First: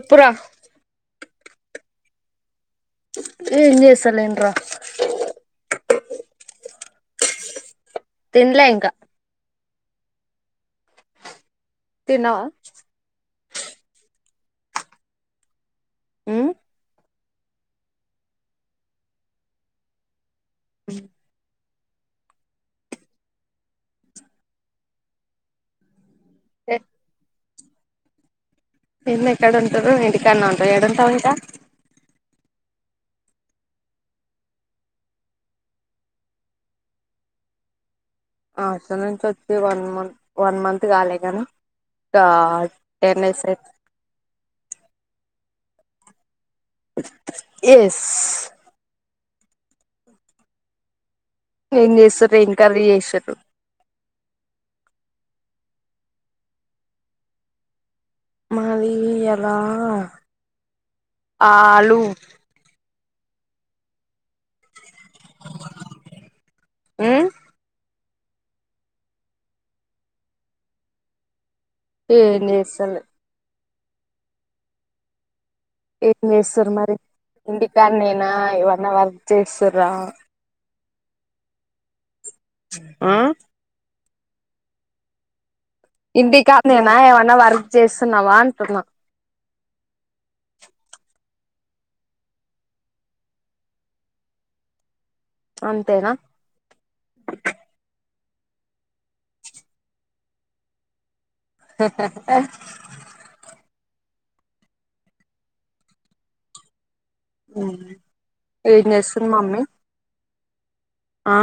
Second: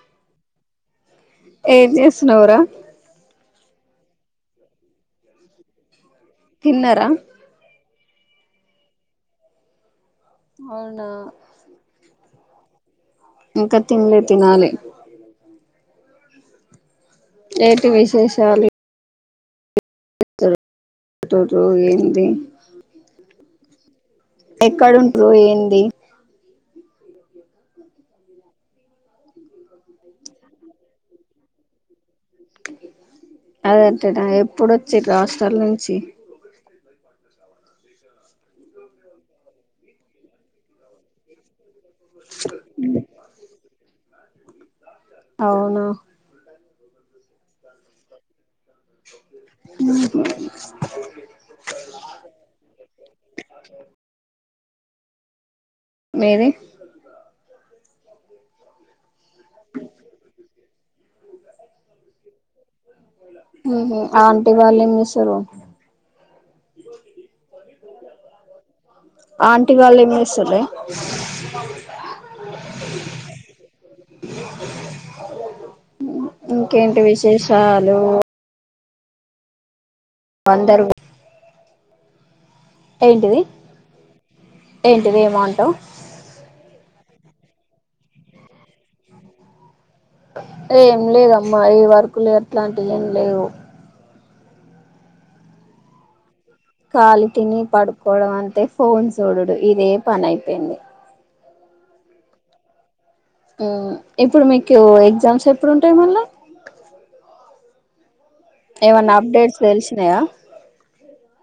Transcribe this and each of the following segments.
ఇప్పుడ ఏజేస్తున్నావ్ రా ఏజేస్తలేన్రా తిన్నర తిన్లే ఇంక అవునా తిన్నావ ఇంకా తినలే తినాలి మ్మ్ ఏంటి విశేషాలు ఇద్దరు టు టు ఏంది ఎక్కడంటురు ఏంది ఏంది ఎక్కడంటారు ఇంటికాడ్నె ఉంటరు ఏడ ఉంటావ్ ఇంక అదంటెనా ఎప్పుడొచ్చిర్రు హాస్టల్ నుంచి హాస్టల్ నుంచి వచ్చి వన్ మంత్ వన్ మంత్ కాలేగాని డా టెన్నిస్ ర్ అవునా ఎస్ మ్మ్ హు ఏజేస్సుర్రు ఏం కర్రీ జేస్సిర్రు మీది మాది అప్ వా ఆలు మ్మ్ హూ ఆంటీ వాళ్ళు ఏం చేస్ తుర్రు ఉమ్ ఆంటీ వాళ్ళు ఏం చేస్సుర్రే ఏజేస్స్ లె ఏం చేస్తున్నారు ఇంకేంటి విశేషాలు ఇంటికడానే ఉన్నారా మన్నా వర్క్ చేస్తుర్రా అందరూ ఆ ఏంటిది ఏంటిది ఏమో అంటావ్ ఇంటికాడ నైనా ఏమైనా వర్క్ చేస్తున్నావా అంటున్నా ఏం లేదమ్మా ఈ ‌వర్కులు అట్లాంటివి ఏం లేవు అంతేనా ఖాళీ తిని పడుకోవడం అంతే ఫోన్ చూడడు ఇదే ప పనైపోయింది ఉమ్ ఇప్పుడు మీకు ఎగ్జామ్స్ ఎప్పుడు ఉంటాయి మళ్ళ ఉమ్ ఏం ఏమన్నా చేస్తుంది అప్డేట్స్ మమ్మీ తెలిసినాయా ఆ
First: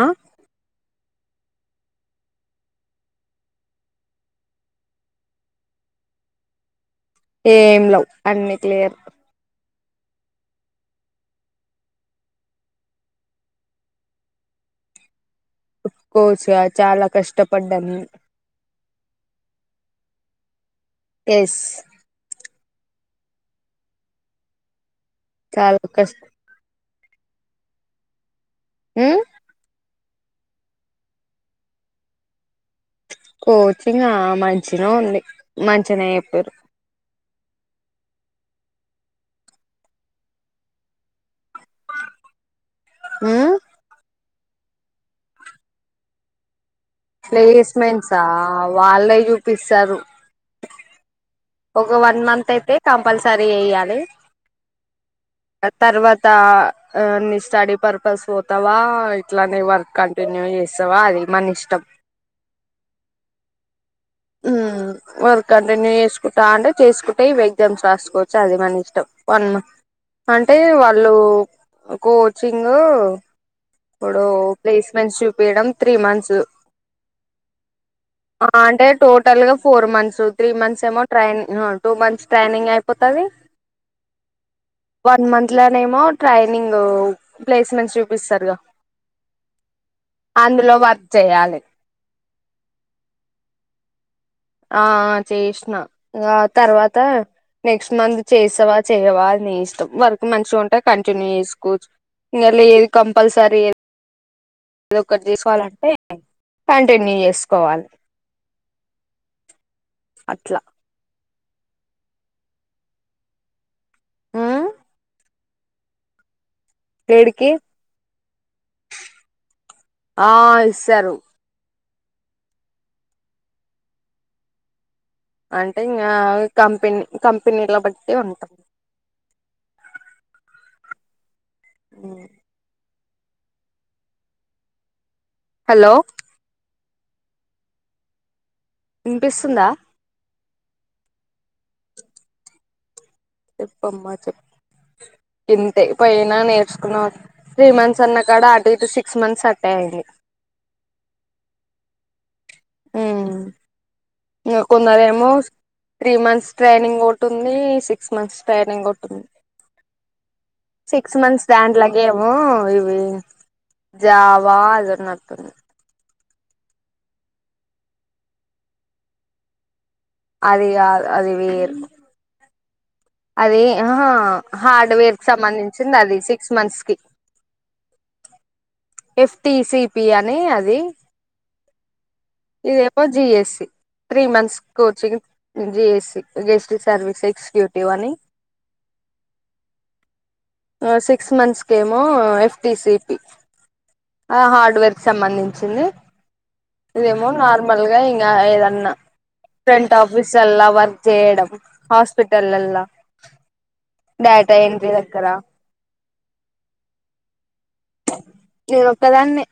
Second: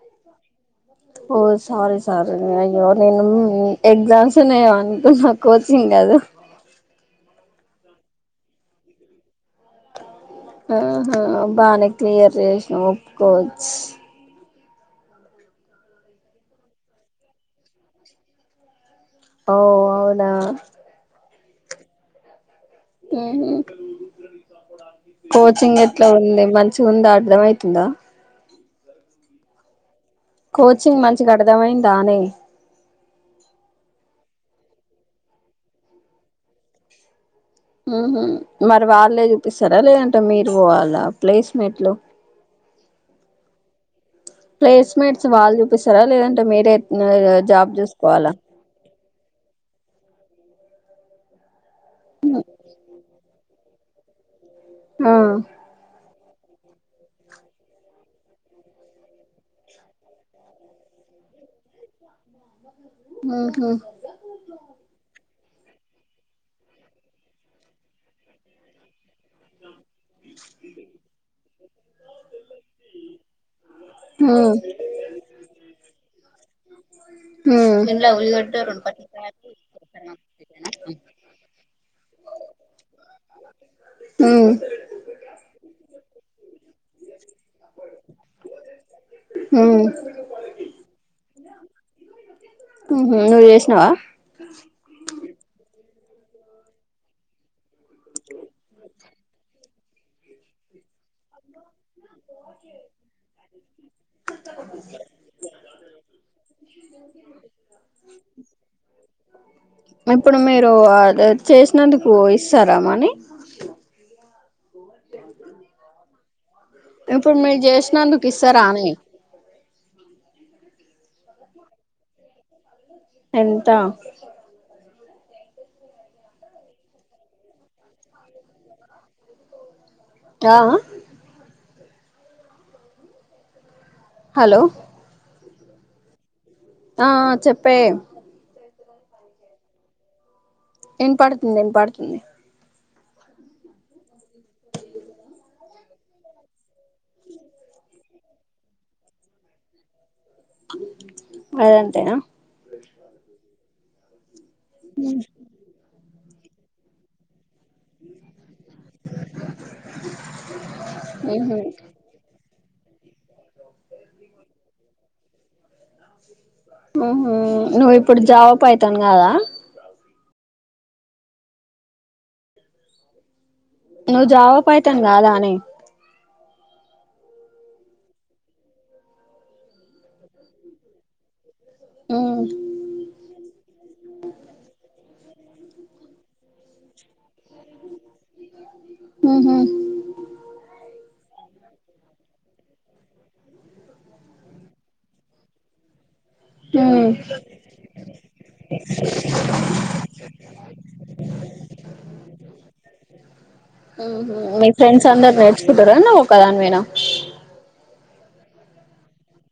ఓ సారీ సారీ అయ్యో నేను ఎగ్జామ్స్ ఉన్నాయి ఏ అనుకున్నా కోచింగ్ కాదు ఏం లవ్ అన్ని క్లియర్ ఆహా బానే క్లియర్ చేసిన ఒప్పుకోవచ్చు ఒప్పుకోవచ్చు కాదు చాలా కష్టపడ్డము ఓ అవునా ఎస్ అహుమ్ చాలా కోచింగ్ ఎట్లా కష్ట ఉంది మంచి చి ఉందా అర్ధం అయితుందా ఆమ్ కోచింగ్ మంచిగా అర్థమైందానే కోచింగ్ ఆ మంచినే ఉంది మంచిగానే చెప్తురు ఉహుమ్ మరి వాళ్ళే చూపిస్తారా లేదంటే మీరు పోవాలా ప్లేస్ మెంట్లు ఆమ్ ప్లేస్మెంట్స్ వాళ్ళు చూపిస్తారా లేదంటే మీరే జాబ్ ప్లేస్మెంట్సా చూసుకోవాలా ఆ వాళ్ళే చూపిస్తారు ఒక వన్ మంత్ అయితే కంపల్సర సరి వెయ్యాలి ఆ ఆ తర్వాత తా నీ స్టడీ పర్పస్ పోతావా ఇట్లానే వర్క్ కంటిన్యూ చేస్తావా అది మన ఇష్టం ఉహు ఉమ్ వర్క్ కంటిన్యూ చేస కా అంటే చేసుకుంటే ఎగ్జామ్స్ రాసుకోవచ్చు అది మన ఇష్టం వన్ మంత్ అంటే వాళ్ళు కోచింగ్ ఇప్పుడు ఉ ఉ ప్లేస్మెంట్స్ చూపియిడం త్రీ మంత్స్ ఉ అంటే టోటల్ గా four months three months amount training two months training అయిపోత కావి వన్ మంత్లోనేమో ట్రైనింగ్ ప్లేస్మెంట్ చూపిస్తారుగా ఉ అందులో వర్క్ చేయాలె ఉహు నువ్వు చేసినావా ఆ చేషినా ఆ తర్వాత నెక్స్ట్ మంత్ చేస్తావా చేయవా అ నే ఇష్టం వర్క్ మంచిగా ఉంటే కంటిన్యూ చేసుకోవచ్చు ఇంగ లేదు కంపల్సరీ అది ఒక్కటి తీసుకోవాలంటే కంటిన్యూ చేసుకోవాలి ఎప్పుడు అట్లా మీరు ఆ గె చేసినందుకు ఇస్తారా మాని ఉమ్ ఇప్పుడు లేడికి మీరు చేసినందుకు ఇస్తారా అని వస్తారు ఎంత అంటే ఇంకా కంపెనీ కంపెనీల బట్టి ఉంట జావా ఈ హలో హలో ఆ చెప్పే వినిపిస్తుందా వినపడుతుంది వినపడుతుంది చెప్పమ్మా చెప్ప ఇంతే పోయినా నేర్చుకున్న త్రీ మంత్స్ అన్నా కాడ అటు ఇటు సిక్స్ మంత్స్ అట్టే అయింది అదంతేనా ఊ కొందరేమో త్రీ మంత్స్ ట్రైనింగ్ ఒకటుంది సిక్స్ మంత్స్ ట్రైనింగ్ ఉంటుంది సిక్స్ మంత్స్ ఉహు దాంట్లాగ ఏమో జావా అదటుంది [unintelligible] ఉ నువ్వు ఇప్పుడు జావా పైథాన్ కాదా అది అది వేరు అది నువ్వు జావా పైతాన్ హార్డ్వేర్ కి కాదా అని సంబంధించింది అది సిక్స్ మంత్స్ కి ఎఫ్టి సిపి అని అది ఇది ఎవో జిఎస్స త్రీ మంత్స్ కోచింగ్ జిఎస్స జిఎస్టీ సర్వీస్ ఎక్జిక్యూటివ్ అని ఉహు సిక్స్ మంత్స్ ఏమో ఎఫ్టి సీపి ఆ హార్డ్వేర్ సంబంధించింది ఉ ఇదేమో నార్మల్గా ఇంగ ఏదన్నా ఫ్రంట్ ఆఫీస్లల్లా వర్క్ చేయడం హాస్పిటలల్లా డేటా ఎంట్రీ దగ్గర క్కదానివేనా నేను ఒక్కదాన్నే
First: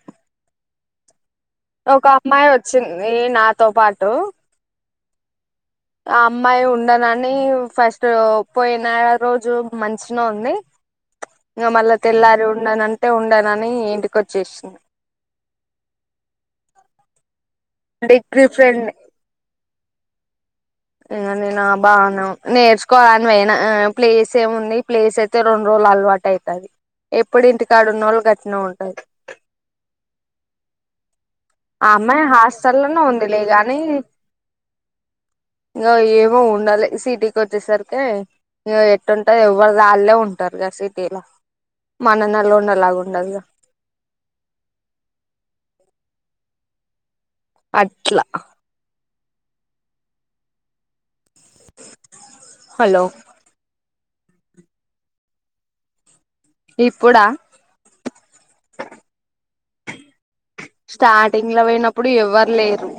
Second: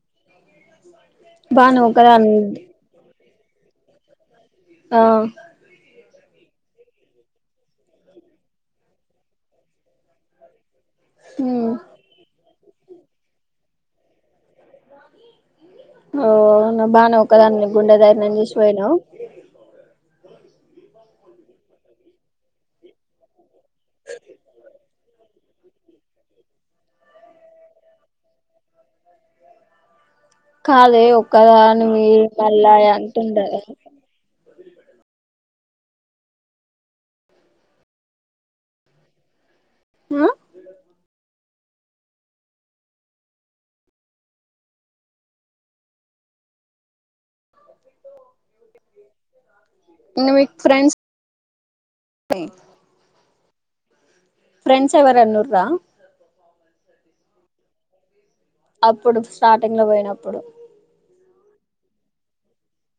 బానోక్కదాని వేంది ఎ నాతో పాటు ఆ ఆ అమ్మాయి ఉండనని ఫస్ట్ రో పోయిన రోజు మంచినే ఉంది ఇగ మల్ల తెల్లారి ఉం ఉండనంటే ఉండనని ఇంటికొచ్చేసింది ఓనా బా న ఒక్క దానివె గుండే ధైర్ణం డిగ్రీ ఫ్రెండ్ చేసిపోయినవ్ ఇంగ నేనా బాను నేర్చుకోళన్ పోయినా ఆ ప్లేస్ ఏముంది ప్లేస్ తే రొండు రోజులు అలవాటు అయితది ఎప్పుడు ఇంటికాడున్నోళ్ళు గట్నే ఉంటరు కాదే ఓ క్కదానివి మళ్ళాయి అంటుండదా ఇంగా ఏమో ఉండాలే సిటీకి వచ్చేసరికె ఇగా ఎట్టుంటది ఎవ ఎవ్వరిది ఆల్లే ఆ ఉంటారుగా సిటీలా మన నలోండలాగుండదుగా అట్లా ఇంగా మిక్ ఫ్రెండ్స్ హలో ఫ్రెండ్స్ ఎవరన్నూర్రా ఇప్పుడా అప్పుడు స్టార్టింగ్ లో పోయినప్పుడు స్టార్టింగ్ లో పోయినప్పుడు ఎవ్వరు లేరు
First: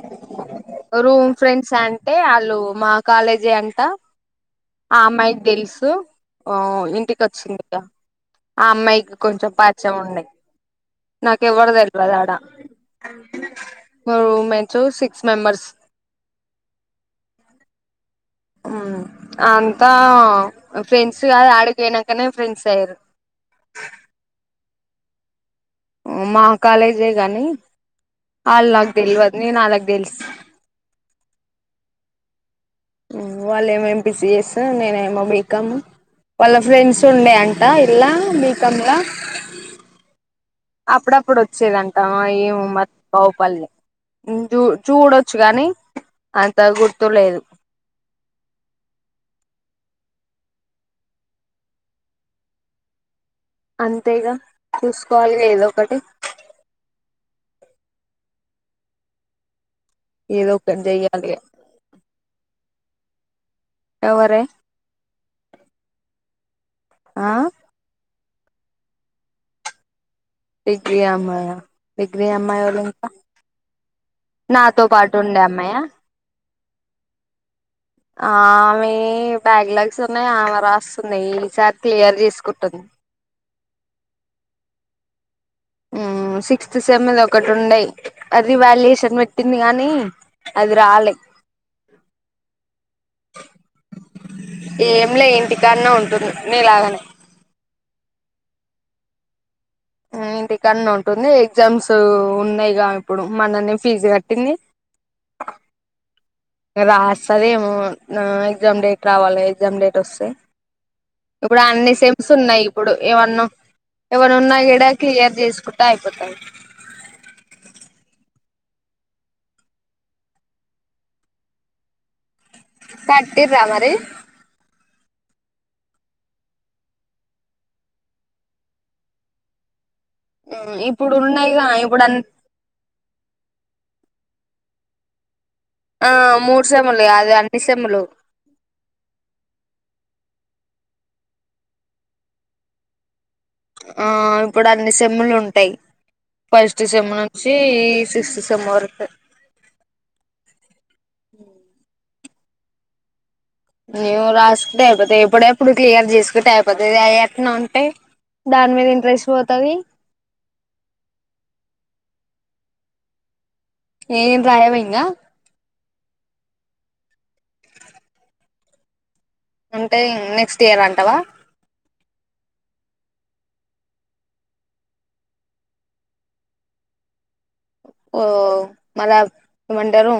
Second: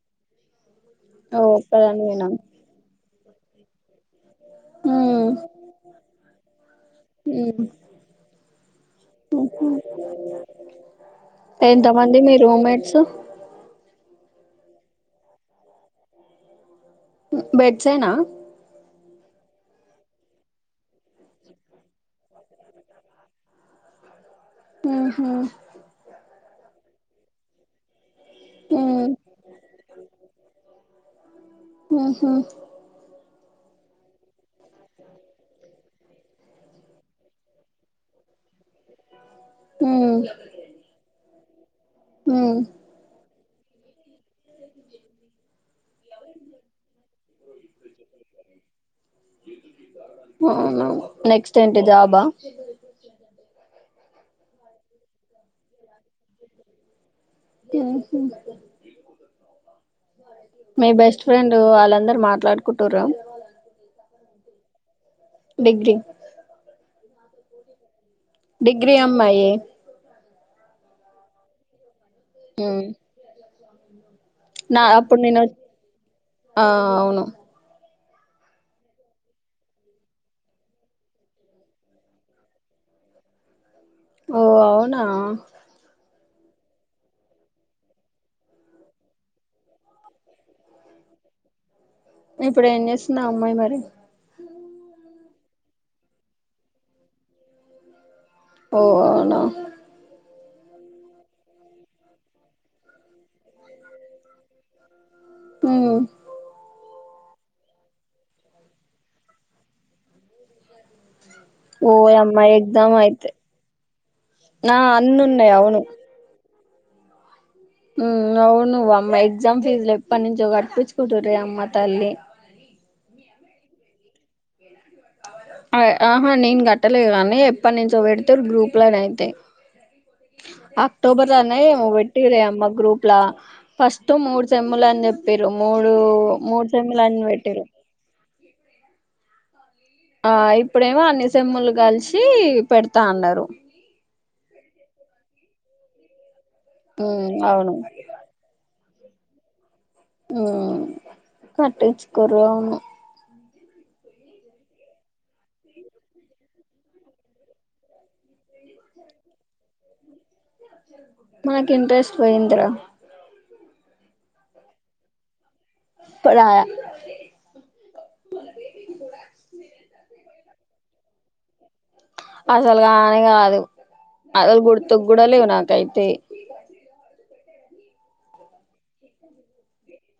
రూమ్ నువ్వు ఫ్రెండ్స్ అంటే ఒక్కదానివేనా ఆళ్ళు మా కాలేజే అంట ఆ ఉమ్ అమ్మాయికి తెలుసు ఇంటికి వచ్చింది ఇగ ఆ అమ్మాయికి కొంచెం పాచ్చాముండే నాకు ఎవ్వరు తెలవదు ఆడ మేడ్స్ మ రూమ్ మేట్స్ సిక్స్ మెంబర్స్ బెడ్సే నా ఉం అంతా ఫ్రెండ్స్ కాదు ఆడికి పోయినంకనే ఫ్రెండ్స్ అయిర్రు ఉహు మా కాలేజే గనీ అల్ ఉ నాగ్ తెల్వద్ నేన్ అళ్లక్ దెల్స్ ఉహు వాళ్ళ ఏమో ఎంపీసఎస్ నేనే ఏమో బీకామ్ వాళ్ళ ఫ్రెండ్స్ ఉండేంట ఇలా బీకామ్లా హ అప్పుడప్పుడు వచ్చేదంటడి ఆ ఏమో మరి కౌపల్లె చూ చూడొచ్చు కానీ అంత గుర్తులేదు నెక్స్ట్ ఏంటిదిాబా అంతేగా చూసుకోవాలి ఏదో ఒకటి త స ఏదో ఒకటి మీ బెస్ట్ చెయ్యాలి ఫ్రెండ్ వాళ్ళందరు మాట్లాడుకు కుంటుర్ర ఎవరే డిగ్రీ ఆ డిగ్రీ అమ్మాయి డిగ్రీ అమ్మాయ డిగ్రీ అమ్మాయి ఎవలు ఉమ్ ఇంకా నా నాతో పాటు అప్పుడు ఉండే నేను అమ్మయా ఆ అవును ఆమె బ్యాక్ లాగ్స్ ఉన్నాయి ఆమెరా వస్తుందియి ఈసారి క్లియర్ చేసుకుంటుంది ఓ అవునా సిక్స్త్ సెమెది ఒకటి ఉండేయి అది వాల్యుయేషన్ పెట్టింది కానీ అది రాలే ఇప్పుడు ఏం చేస్తున్నా అమ్మాయి మరి ఇంటికాన్నా ఉంటుంది నేలాగనే ఓ అవునా ఇంటికన్న ఉంటుంది ఎగ్జామ్స్ ఉన్నాయిగా ఇప్పుడు మననే ఫీజు కట్టింది హ రాస్తది ఏమో ఎగ్జామ్ డేట్ రావాలి ఎగ్జామ్ డేట్ వస్తే ఇప్పుడు ఓ అన్ని సెమ్స్ యమ్మ ఉన్నాయి ఇప్పుడు ఎగ్జామ్ అయితే ఏమన్నా ఏవన్నా ఉన్నా ఆ కూడా అన్ని క్లియర్ ఉన్నాయి చేసుకుంటే అయిపోతాయి అవు నువ్వు అమ్మయి ఎగ్జామ్ ఫీజు లో ఎప్పటి నుంచో కడిపించుకుంటు్రే అమ్మ తల్లి కట్టిర్ర మరి ఆహా నేను కట్టలేదు కానీ ఎప్పటి నుంచో పెడితే గ్రూప్లోనే అయితే ఇప్పుడు అక్టోబర్లనే ఉన్నాయిగా ఏమో ఇప్పుడు అన్ పెట్టిర్రె అమ్మ గ్రూప్ లా ఫస్ట్ మూడు సేమ్ములు అని చె చెప్పరు మూడు ఆ మూడు సెమ్ములు అనీ కాదు అన్ని పెట్టరు సెమ్ములు ఆ ఇప్పుడేమో అన్ని సేమ్ములు కలిసి పెడతా అన్నారు ఆ ఇప్పుడు అన్ని సెమ్ములు ఉంటాయి ఫస్ట్ డిసెంబర్ ఉమ్ నుంచి అవును సిక్స్త్ డిసెంబర్ హ ఆ కట్ కుర్రేమో నీవ్ రాస్తే అయిపోతాయి ఎప్పుడ ఎప్పుడు క్లియర్ చేసుకుంటే అయిపోతది అ యి ఎట్నో ఉంటే దాని మీద ఇంట్రెస్ట్ పోతది మనకి ఇంట్రెస్ట్ పోయిందిరా ఎమ్ రాయవయింగా పుడు [unintelligible] రాయా అంటే నెక్స్ట్ ఇయర్ అంటావా అసలు గానే కాదు అసలు గుర్తుకు కూడా లేవు నాకైతే ఓ మళ ఏమంటారు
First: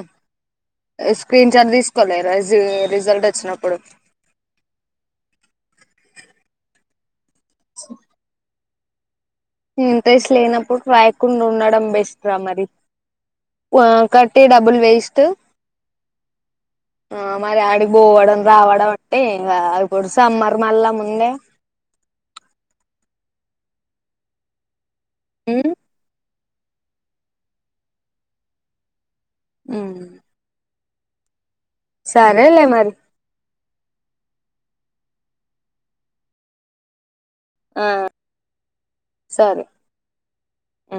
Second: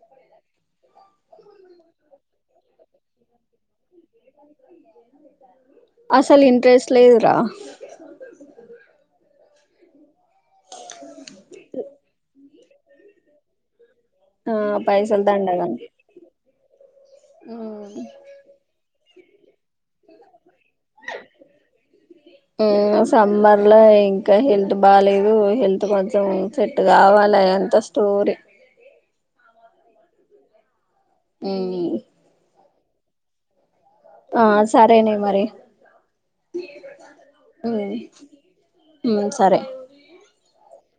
స్క్రీన్ చార్ట్ తీసుకోలేరు రజ్ రిజల్ట్ వచ్చినప్పుడు అసలు ఇంట్రెస్ట్ లేదు ఆ ఉమ్ తేస్ లేనప్పుడు రాయకుండ్ ఉండడం బెస్ట్ రా [unintelligible] మరి వావ్ కట్టి ఆ డబ్బులు వేస్ట్ పైసలు దండగని ఆ మరి ఆడిపోవడం రావడం ఎ ఆ కుడ్ స మార్ మల్ల [unintelligible] ముందే లా ఇంకా హెల్త్ బాలేదు హెల్త్ కొంచెం సెట్ కావాలి అంత స్టోరీ ఉమ్ సరేలే మరి ఆ సరేనే మరి ఉమ్ ఆ ఉమ్ సరే ఉ